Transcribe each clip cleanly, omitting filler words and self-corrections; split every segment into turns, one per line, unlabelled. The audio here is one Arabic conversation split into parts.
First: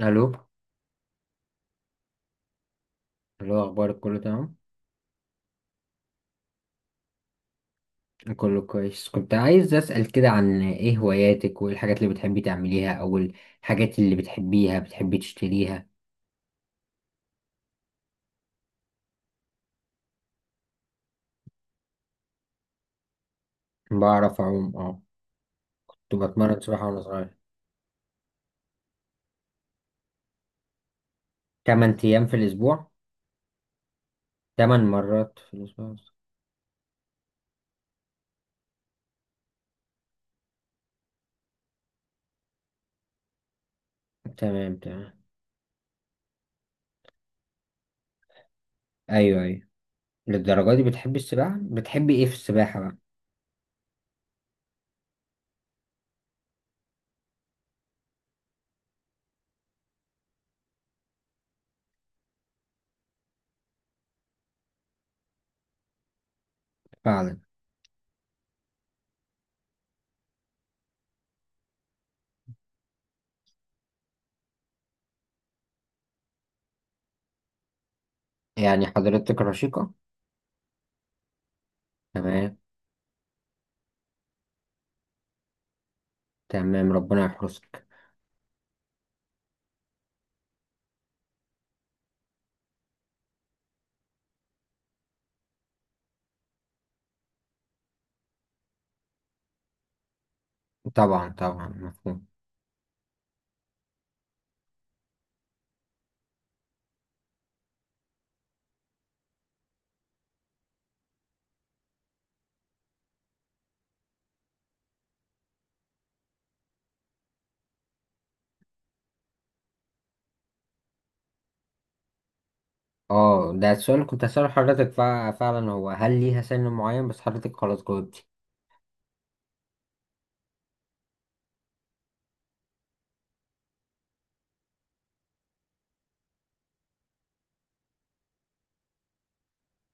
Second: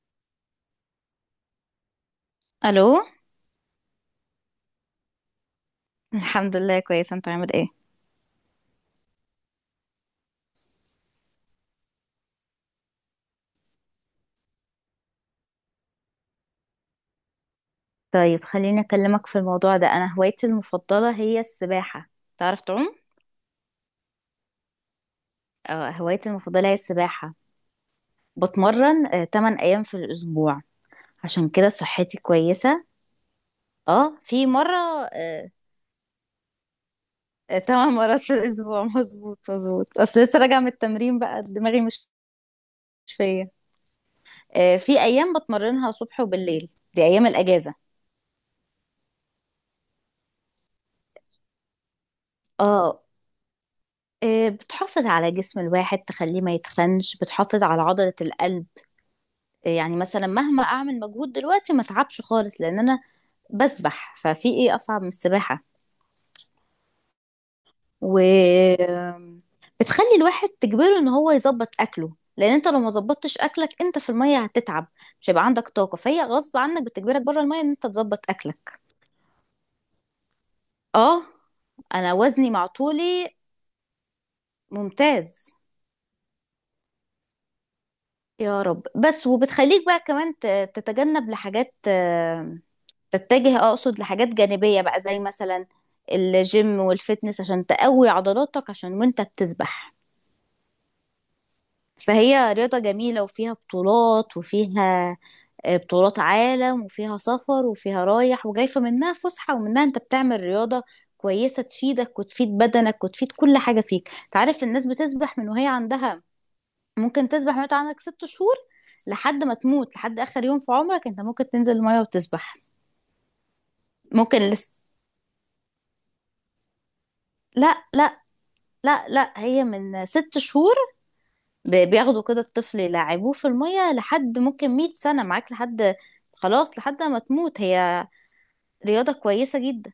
الو،
الو.
الو. اخبارك؟ كله تمام؟
الحمد لله كويسه، انت عامل ايه؟
كله كويس. كنت عايز اسال كده عن ايه هواياتك، وايه الحاجات اللي بتحبي تعمليها او الحاجات اللي بتحبيها بتحبي تشتريها؟
طيب خليني أكلمك في الموضوع ده. أنا هوايتي المفضلة هي السباحة. تعرف تعوم؟
بعرف اعوم، اه. كنت
هوايتي
بتمرن
المفضلة هي
سباحه وانا
السباحة.
صغير؟
بتمرن 8 أيام في الأسبوع، عشان كده
8
صحتي
ايام في
كويسة.
الاسبوع؟
اه في مرة.
8 مرات
آه،
في الاسبوع.
8 مرات في الأسبوع مظبوط مظبوط، أصل لسه راجعة من التمرين بقى دماغي مش فيا.
تمام،
في
تمام.
أيام بتمرنها صبح وبالليل، دي أيام الأجازة.
ايوه، ايوه. للدرجه دي بتحبي السباحه؟ بتحبي ايه في السباحه بقى؟
اه، بتحافظ على جسم الواحد تخليه ما يتخنش، بتحافظ على عضلة القلب. يعني مثلا مهما اعمل مجهود دلوقتي ما اتعبش خالص، لان انا بسبح، ففي ايه اصعب من السباحه؟
فعلا.
و بتخلي الواحد، تجبره ان هو يظبط اكله، لان انت لو ما ظبطتش اكلك انت في الميه هتتعب، مش هيبقى عندك طاقه. فهي غصب عنك بتجبرك بره الميه ان انت تظبط اكلك.
يعني حضرتك رشيقه؟
اه، انا وزني
تمام،
مع طولي ممتاز.
تمام، ربنا يحرسك.
يا رب. بس وبتخليك بقى كمان تتجنب لحاجات، تتجه اقصد لحاجات جانبية بقى، زي مثلا الجيم والفتنس، عشان تقوي عضلاتك عشان وانت بتسبح.
طبعا، طبعا، مفهوم.
فهي رياضة جميلة وفيها بطولات وفيها بطولات عالم، وفيها سفر وفيها رايح وجاي. فمنها فسحة ومنها انت بتعمل رياضة كويسة، تفيدك وتفيد بدنك وتفيد كل حاجة فيك. تعرف الناس بتسبح من وهي عندها، ممكن تسبح وانت عندك ست شهور لحد ما تموت، لحد آخر يوم في عمرك انت ممكن تنزل المية وتسبح.
اه، ده السؤال اللي كنت
ممكن
هسأله
لس...
حضرتك فعلا. هو هل ليها سن معين؟ بس حضرتك خلاص
لا لا.
جاوبتي.
لا لا، هي من ست شهور، بياخدوا كده الطفل يلعبوه في المية، لحد ممكن مية سنة معاك، لحد خلاص لحد ما تموت. هي رياضة كويسة جدا.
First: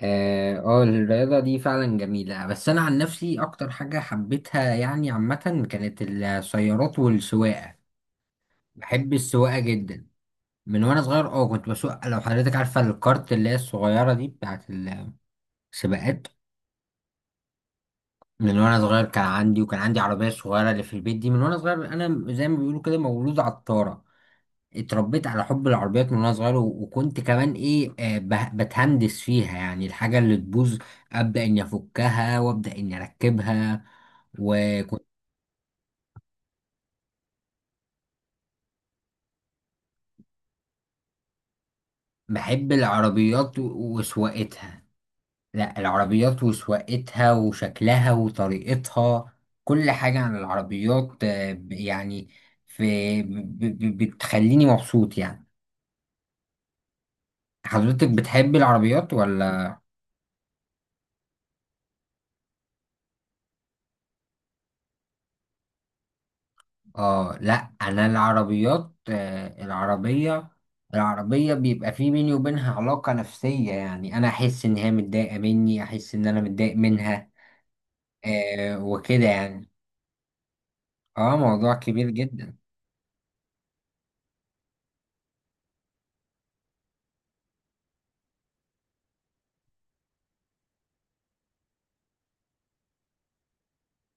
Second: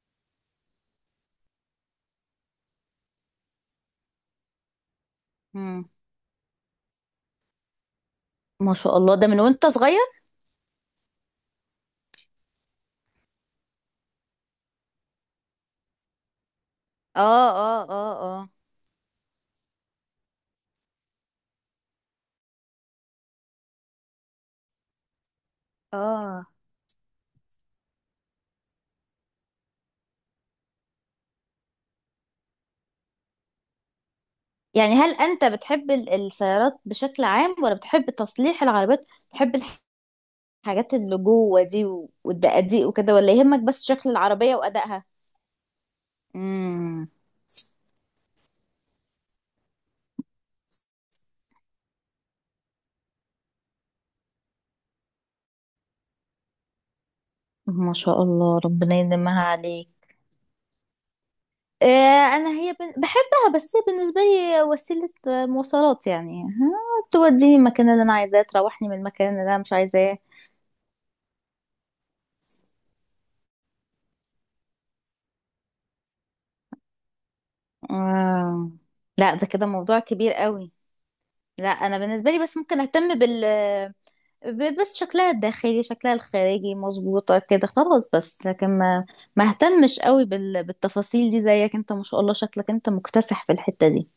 اه. الرياضة دي فعلا جميلة. بس أنا عن نفسي أكتر حاجة حبيتها يعني عامة
مم.
كانت السيارات والسواقة.
ما شاء
بحب
الله، ده من
السواقة
وانت صغير؟
جدا. من وأنا صغير اه كنت بسوق. لو حضرتك عارفة الكارت اللي هي الصغيرة دي بتاعت السباقات.
اه اه اه، اه
من وأنا صغير كان عندي عربية صغيرة اللي في البيت دي. من وأنا صغير أنا زي ما بيقولوا كده مولود عطارة. اتربيت على حب العربيات من وانا
اه.
صغير، وكنت كمان ايه، بتهندس فيها، يعني الحاجة اللي تبوظ ابدأ اني افكها وابدأ اني اركبها.
يعني
وكنت
هل انت بتحب السيارات بشكل عام، ولا بتحب تصليح العربيات، بتحب الحاجات اللي جوه دي
بحب
والدقاديق وكده، ولا
العربيات
يهمك بس شكل العربية
وسواقتها.
وأدائها؟
لا، العربيات
امم،
وسواقتها وشكلها وطريقتها. كل حاجة عن العربيات، يعني، في بتخليني مبسوط. يعني
ما
حضرتك
شاء
بتحب
الله ربنا
العربيات
يديمها
ولا؟
عليك. آه، انا هي بحبها، بس هي بالنسبه لي وسيله مواصلات يعني،
اه،
توديني
لا،
المكان اللي
انا
انا عايزاه، تروحني
العربيات،
من المكان اللي انا مش عايزاه.
العربيه بيبقى في بيني وبينها علاقه نفسيه. يعني انا احس ان هي متضايقه مني، احس ان انا متضايق منها.
آه.
وكده
لا ده كده
يعني.
موضوع كبير قوي.
اه،
لا
موضوع
انا
كبير
بالنسبه لي
جدا.
بس ممكن اهتم بس شكلها الداخلي، شكلها الخارجي، مظبوطه كده خلاص. بس لكن ما ما اهتمش قوي بالتفاصيل دي زيك. انت ما شاء الله شكلك انت مكتسح في الحته دي.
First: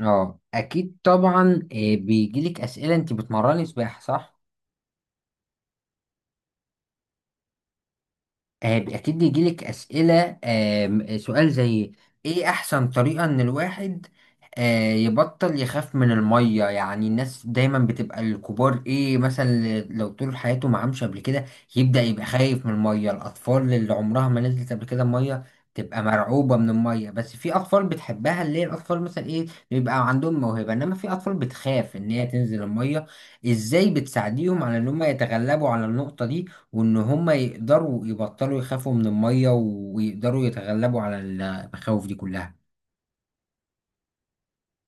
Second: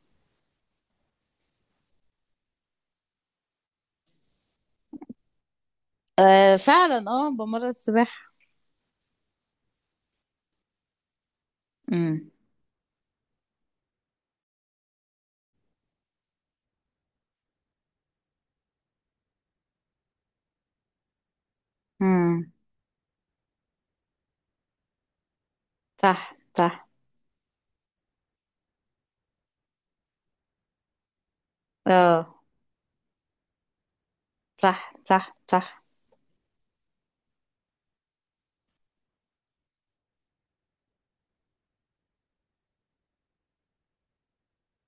اه، اكيد طبعا. بيجيلك اسئله؟ انت بتمرني سباحه، صح؟
آه فعلا، اه بمرة السباحة.
اكيد بيجيلك اسئله، سؤال زي
امم.
ايه احسن طريقه ان الواحد يبطل يخاف من الميه؟ يعني الناس دايما بتبقى الكبار، ايه مثلا لو طول حياته ما عامش قبل كده يبدا يبقى
امم.
خايف من الميه. الاطفال اللي عمرها ما نزلت قبل كده الميه تبقى
صح
مرعوبه من
صح.
الميه. بس في اطفال بتحبها، اللي هي الاطفال مثلا ايه، بيبقى عندهم موهبه. انما في اطفال بتخاف ان هي
اه،
تنزل الميه. ازاي بتساعديهم على ان
صح
هم
صح
يتغلبوا
صح.
على النقطه دي، وان هم يقدروا يبطلوا يخافوا من المية، ويقدروا يتغلبوا على المخاوف دي كلها؟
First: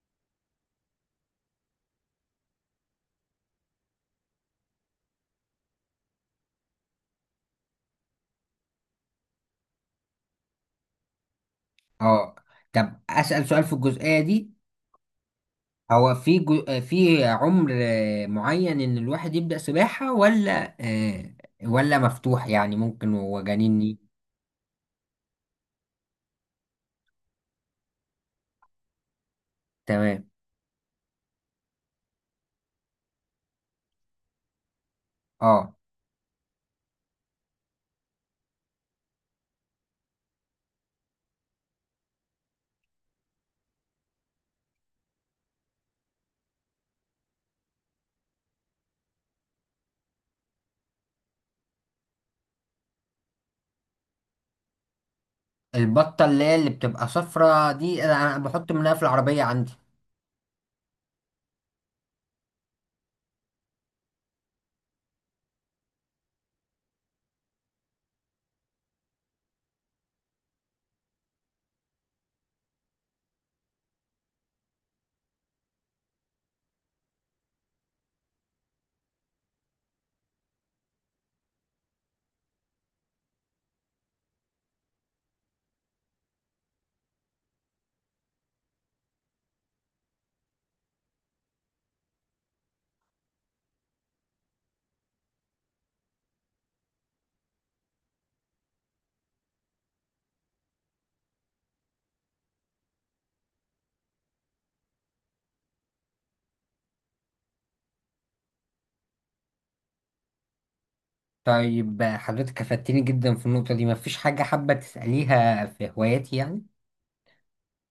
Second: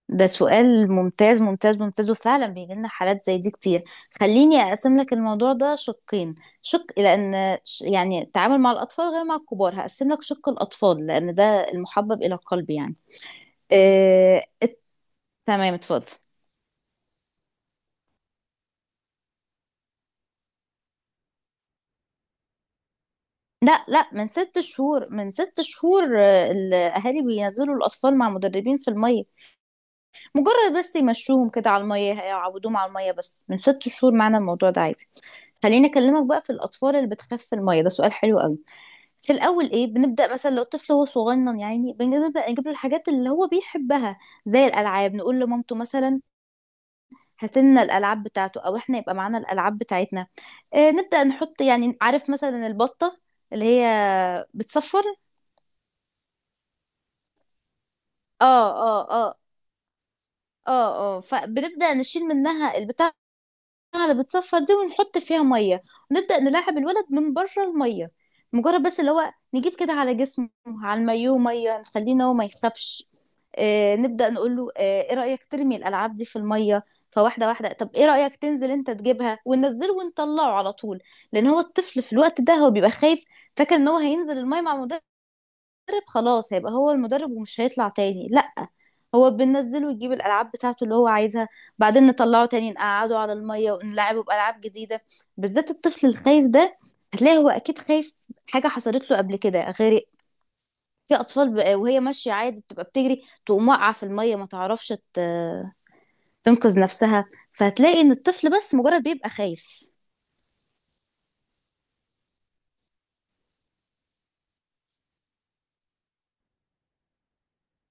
ده سؤال ممتاز ممتاز ممتاز، وفعلا بيجي لنا حالات زي دي كتير. خليني اقسم لك الموضوع ده شقين، شق، يعني التعامل مع الاطفال غير مع الكبار، هقسم لك شق الاطفال لان ده المحبب الى
اه،
القلب يعني.
طب اسأل سؤال في الجزئية
آه...
دي.
ات- تمام اتفضل.
هو في في عمر معين ان الواحد يبدأ سباحة؟ ولا آه، ولا مفتوح؟ يعني ممكن وهو جنين
لا لا، من ست شهور، من ست شهور الاهالي بينزلوا الاطفال مع مدربين في الميه،
تمام،
مجرد بس يمشوهم كده على الميه، هيعودوهم على الميه. بس من ست شهور معنا الموضوع ده عادي.
اه.
خليني اكلمك بقى في الاطفال اللي بتخاف في الميه، ده سؤال حلو قوي. في الاول ايه، بنبدا مثلا لو الطفل هو صغنن، يعني بنبدا نجيب له الحاجات اللي هو بيحبها زي الالعاب. نقول لمامته مثلا هات لنا الالعاب بتاعته، او احنا يبقى معانا الالعاب بتاعتنا. آه نبدا نحط، يعني عارف مثلا البطه اللي هي بتصفر.
البطة اللي هي اللي بتبقى صفرة دي انا
اه
بحط منها في
اه اه،
العربية عندي.
اه اه. فبنبدا نشيل منها البتاع على بتصفى دي، ونحط فيها ميه، ونبدأ نلاعب الولد من بره الميه، مجرد بس اللي هو نجيب كده على جسمه على المايوه ميه، نخليه إن هو ما يخافش. آه نبدأ نقول له آه ايه رأيك ترمي الألعاب دي في الميه؟ فواحدة واحدة. طب ايه رأيك تنزل انت تجيبها؟ وننزله ونطلعه على طول، لأن هو الطفل في الوقت ده هو بيبقى خايف، فاكر ان هو هينزل الميه مع المدرب خلاص، هيبقى هو المدرب ومش هيطلع تاني. لأ، هو بننزله يجيب الألعاب بتاعته اللي هو عايزها، بعدين نطلعه تاني، نقعده على المية ونلعبه بألعاب جديدة. بالذات الطفل الخايف ده، هتلاقي هو أكيد خايف، حاجة حصلت له قبل كده. غير في أطفال بقى، وهي ماشية عادي بتبقى بتجري تقوم واقعة في المية، ما تعرفش تنقذ نفسها. فهتلاقي إن الطفل بس مجرد بيبقى خايف.
طيب، حضرتك افدتني جدا في النقطة دي. مفيش حاجة حابة تسأليها في هواياتي يعني؟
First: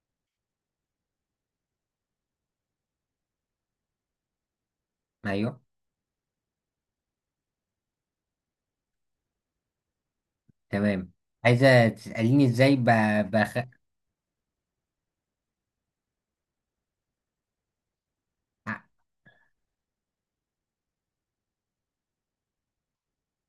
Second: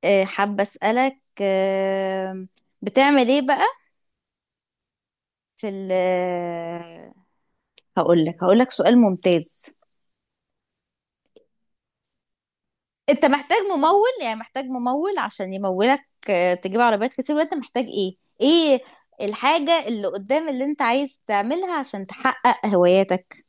حابة أسألك بتعمل إيه بقى
ايوه.
في هقول لك، هقول لك سؤال ممتاز.
تمام. عايزة تسأليني ازاي
انت
بخ...
محتاج ممول، يعني محتاج ممول عشان يمولك تجيب عربيات كتير، وانت محتاج ايه،
ع-
ايه الحاجة اللي قدام اللي انت عايز تعملها عشان تحقق هواياتك؟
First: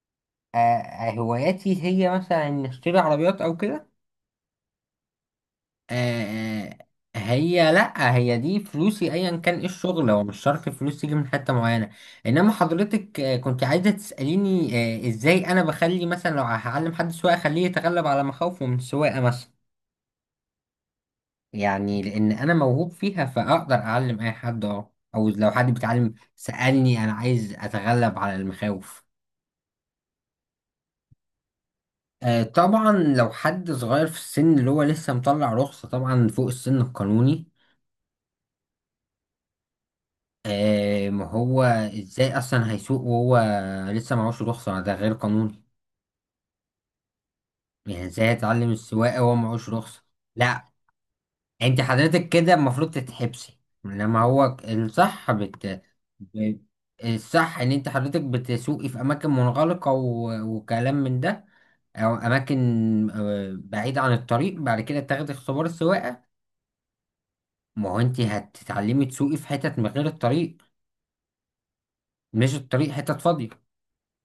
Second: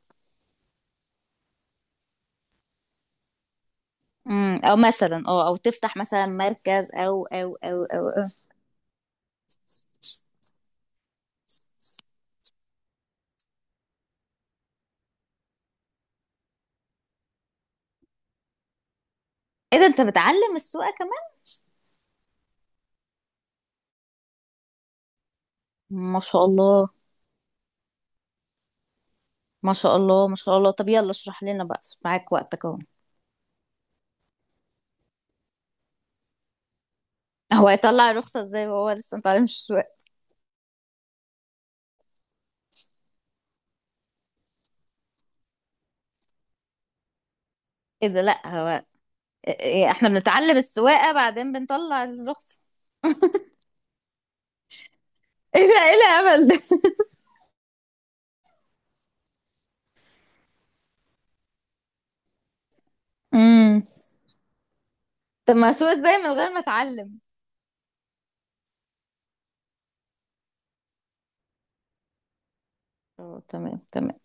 هواياتي هي مثلا إن اشتري عربيات او كده.
امم، او مثلا اه، او تفتح مثلا
آه،
مركز او او
هي،
او او,
لا،
أو.
هي دي فلوسي. ايا كان ايه الشغل، هو مش شرط فلوس تيجي من حتة معينة. انما حضرتك كنت عايزة تسأليني ازاي انا بخلي، مثلا لو هعلم حد سواقة اخليه يتغلب على مخاوفه من السواقة مثلا.
ايه ده انت بتعلم السواقة كمان؟
يعني لان انا موهوب فيها فاقدر اعلم اي حد، اه. او لو حد بيتعلم
ما شاء الله
سألني انا عايز اتغلب على المخاوف.
ما شاء الله ما شاء الله. طب يلا اشرح لنا بقى، معاك وقتك اهو.
طبعا لو حد صغير في السن، اللي هو لسه مطلع رخصة، طبعا فوق السن القانوني.
هو هيطلع الرخصة ازاي وهو لسه متعلمش السواقة؟
ما هو ازاي اصلا هيسوق وهو لسه معهوش رخصة؟ ده غير قانوني. يعني
ايه ده،
ازاي
لا
هيتعلم
هو
السواقة وهو
إيه- إيه،
معهوش
إيه،
رخصة؟
احنا بنتعلم
لا،
السواقة بعدين
انت
بنطلع
حضرتك كده
الرخصة.
المفروض تتحبسي. لما هو الصح
ايه ده، ايه الهبل
ب-
ده؟
الصح ان انت حضرتك بتسوقي في اماكن منغلقة وكلام من ده، او اماكن
امم.
بعيدة عن الطريق. بعد كده تاخدي
طب
اختبار
ما اسوق ازاي
السواقة.
من غير ما اتعلم؟
ما هو انت هتتعلمي تسوقي في حتت من غير الطريق، مش الطريق، حتت
اه
فاضية.
تمام تمام.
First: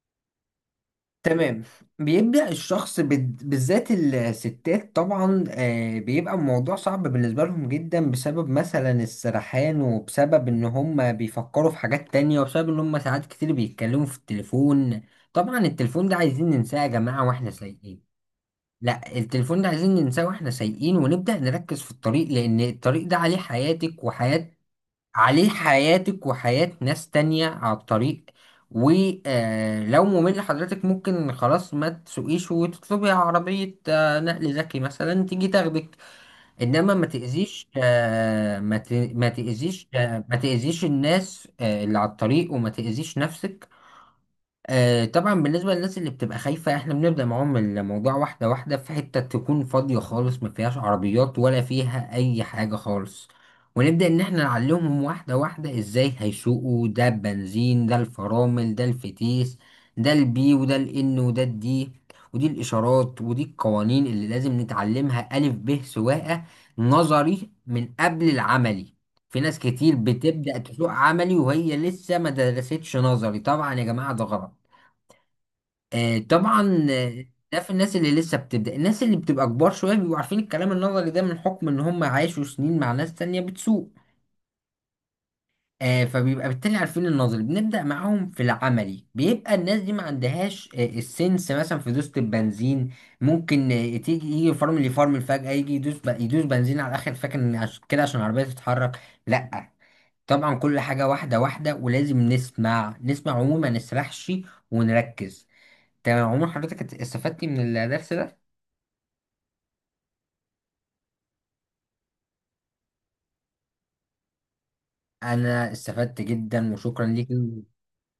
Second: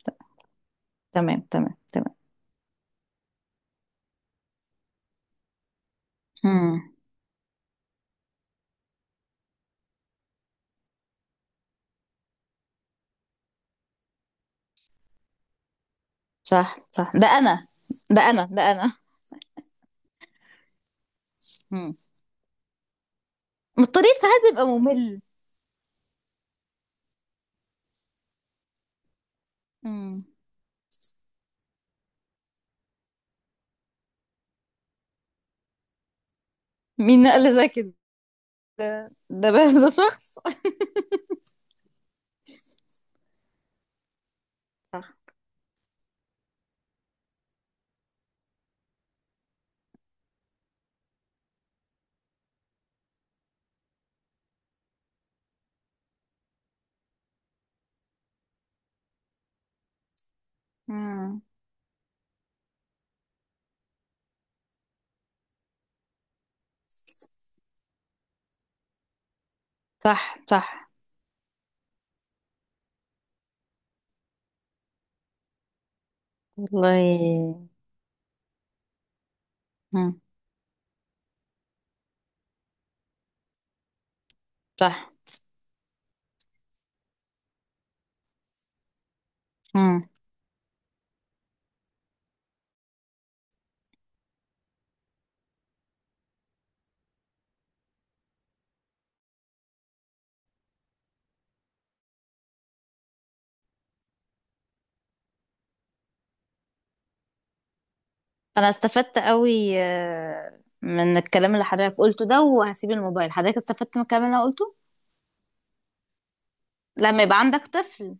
تمام
تمام.
تمام تمام.
بيبدأ الشخص بالذات الستات، طبعا، بيبقى الموضوع
امم.
صعب بالنسبة لهم جدا، بسبب مثلا السرحان، وبسبب ان هم بيفكروا في حاجات تانية، وبسبب ان هم ساعات كتير بيتكلموا في التليفون. طبعا التليفون ده عايزين
صح
ننساه يا
صح.
جماعة
ده
واحنا
انا
سايقين.
ده انا ده انا.
لا، التليفون ده عايزين ننساه واحنا سايقين، ونبدأ نركز في
امم.
الطريق، لان الطريق ده عليه
ما
حياتك
الطريق ساعات
وحياة
بيبقى ممل.
عليه حياتك وحياة ناس تانية على الطريق. ولو
امم.
ممل لحضرتك، ممكن خلاص ما تسوقيش وتطلبي عربية نقل ذكي مثلا تيجي تاخدك. انما
مين قال زي كده؟ بس ده شخص.
ما تأذيش الناس اللي على الطريق، وما تأذيش نفسك.
صح.
طبعا بالنسبة للناس اللي بتبقى خايفة، احنا بنبدأ معاهم الموضوع واحدة واحدة في حتة تكون فاضية خالص، ما فيهاش عربيات ولا فيها أي حاجة خالص. ونبدأ إن احنا نعلمهم واحدة واحدة ازاي هيسوقوا: ده البنزين، ده الفرامل، ده الفتيس، ده البي، وده الإن،
امم.
وده الدي، ودي الإشارات، ودي القوانين اللي لازم نتعلمها. ألف ب سواقة، نظري من قبل العملي. في ناس كتير
صح
بتبدأ تسوق
صح.
عملي وهي لسه ما درستش نظري. طبعا يا جماعة ده غلط. طبعا ده في
والله.
الناس اللي لسه بتبدأ. الناس اللي بتبقى كبار شوية بيبقوا
امم.
عارفين الكلام النظري ده من حكم ان هم عاشوا سنين مع ناس تانية بتسوق.
صح.
فبيبقى بالتالي عارفين النظري، بنبدأ معاهم في العملي. بيبقى الناس دي ما
امم.
عندهاش السنس مثلا في دوسة البنزين. ممكن تيجي يجي فرمل يفرمل فجأة، يجي يدوس يدوس بنزين على الآخر، فاكر إن كده عشان العربية تتحرك. لأ. طبعا كل حاجة واحدة واحدة، ولازم نسمع نسمع عموما ما نسرحش ونركز. تمام. عمر حضرتك استفدتي من الدرس ده؟
انا استفدت قوي من الكلام اللي حضرتك قلته ده، وهسيب الموبايل. حضرتك استفدت من الكلام اللي انا قلته؟
انا استفدت جدا، وشكرا
لما
ليك.
يبقى عندك طفل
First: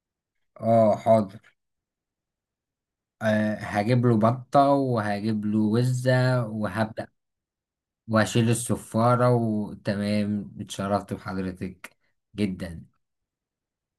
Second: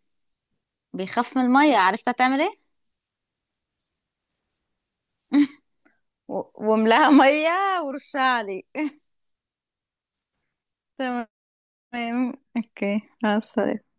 اه،
بيخاف
حاضر.
من المية، عرفت هتعمل ايه؟
أه، هجيب له بطة، وهجيب له وزة، وهبدأ
واملاها مية ورشها
وهشيل
عليه.
الصفارة. وتمام، اتشرفت
تمام.
بحضرتك جدا.
اوكي، مع السلامة.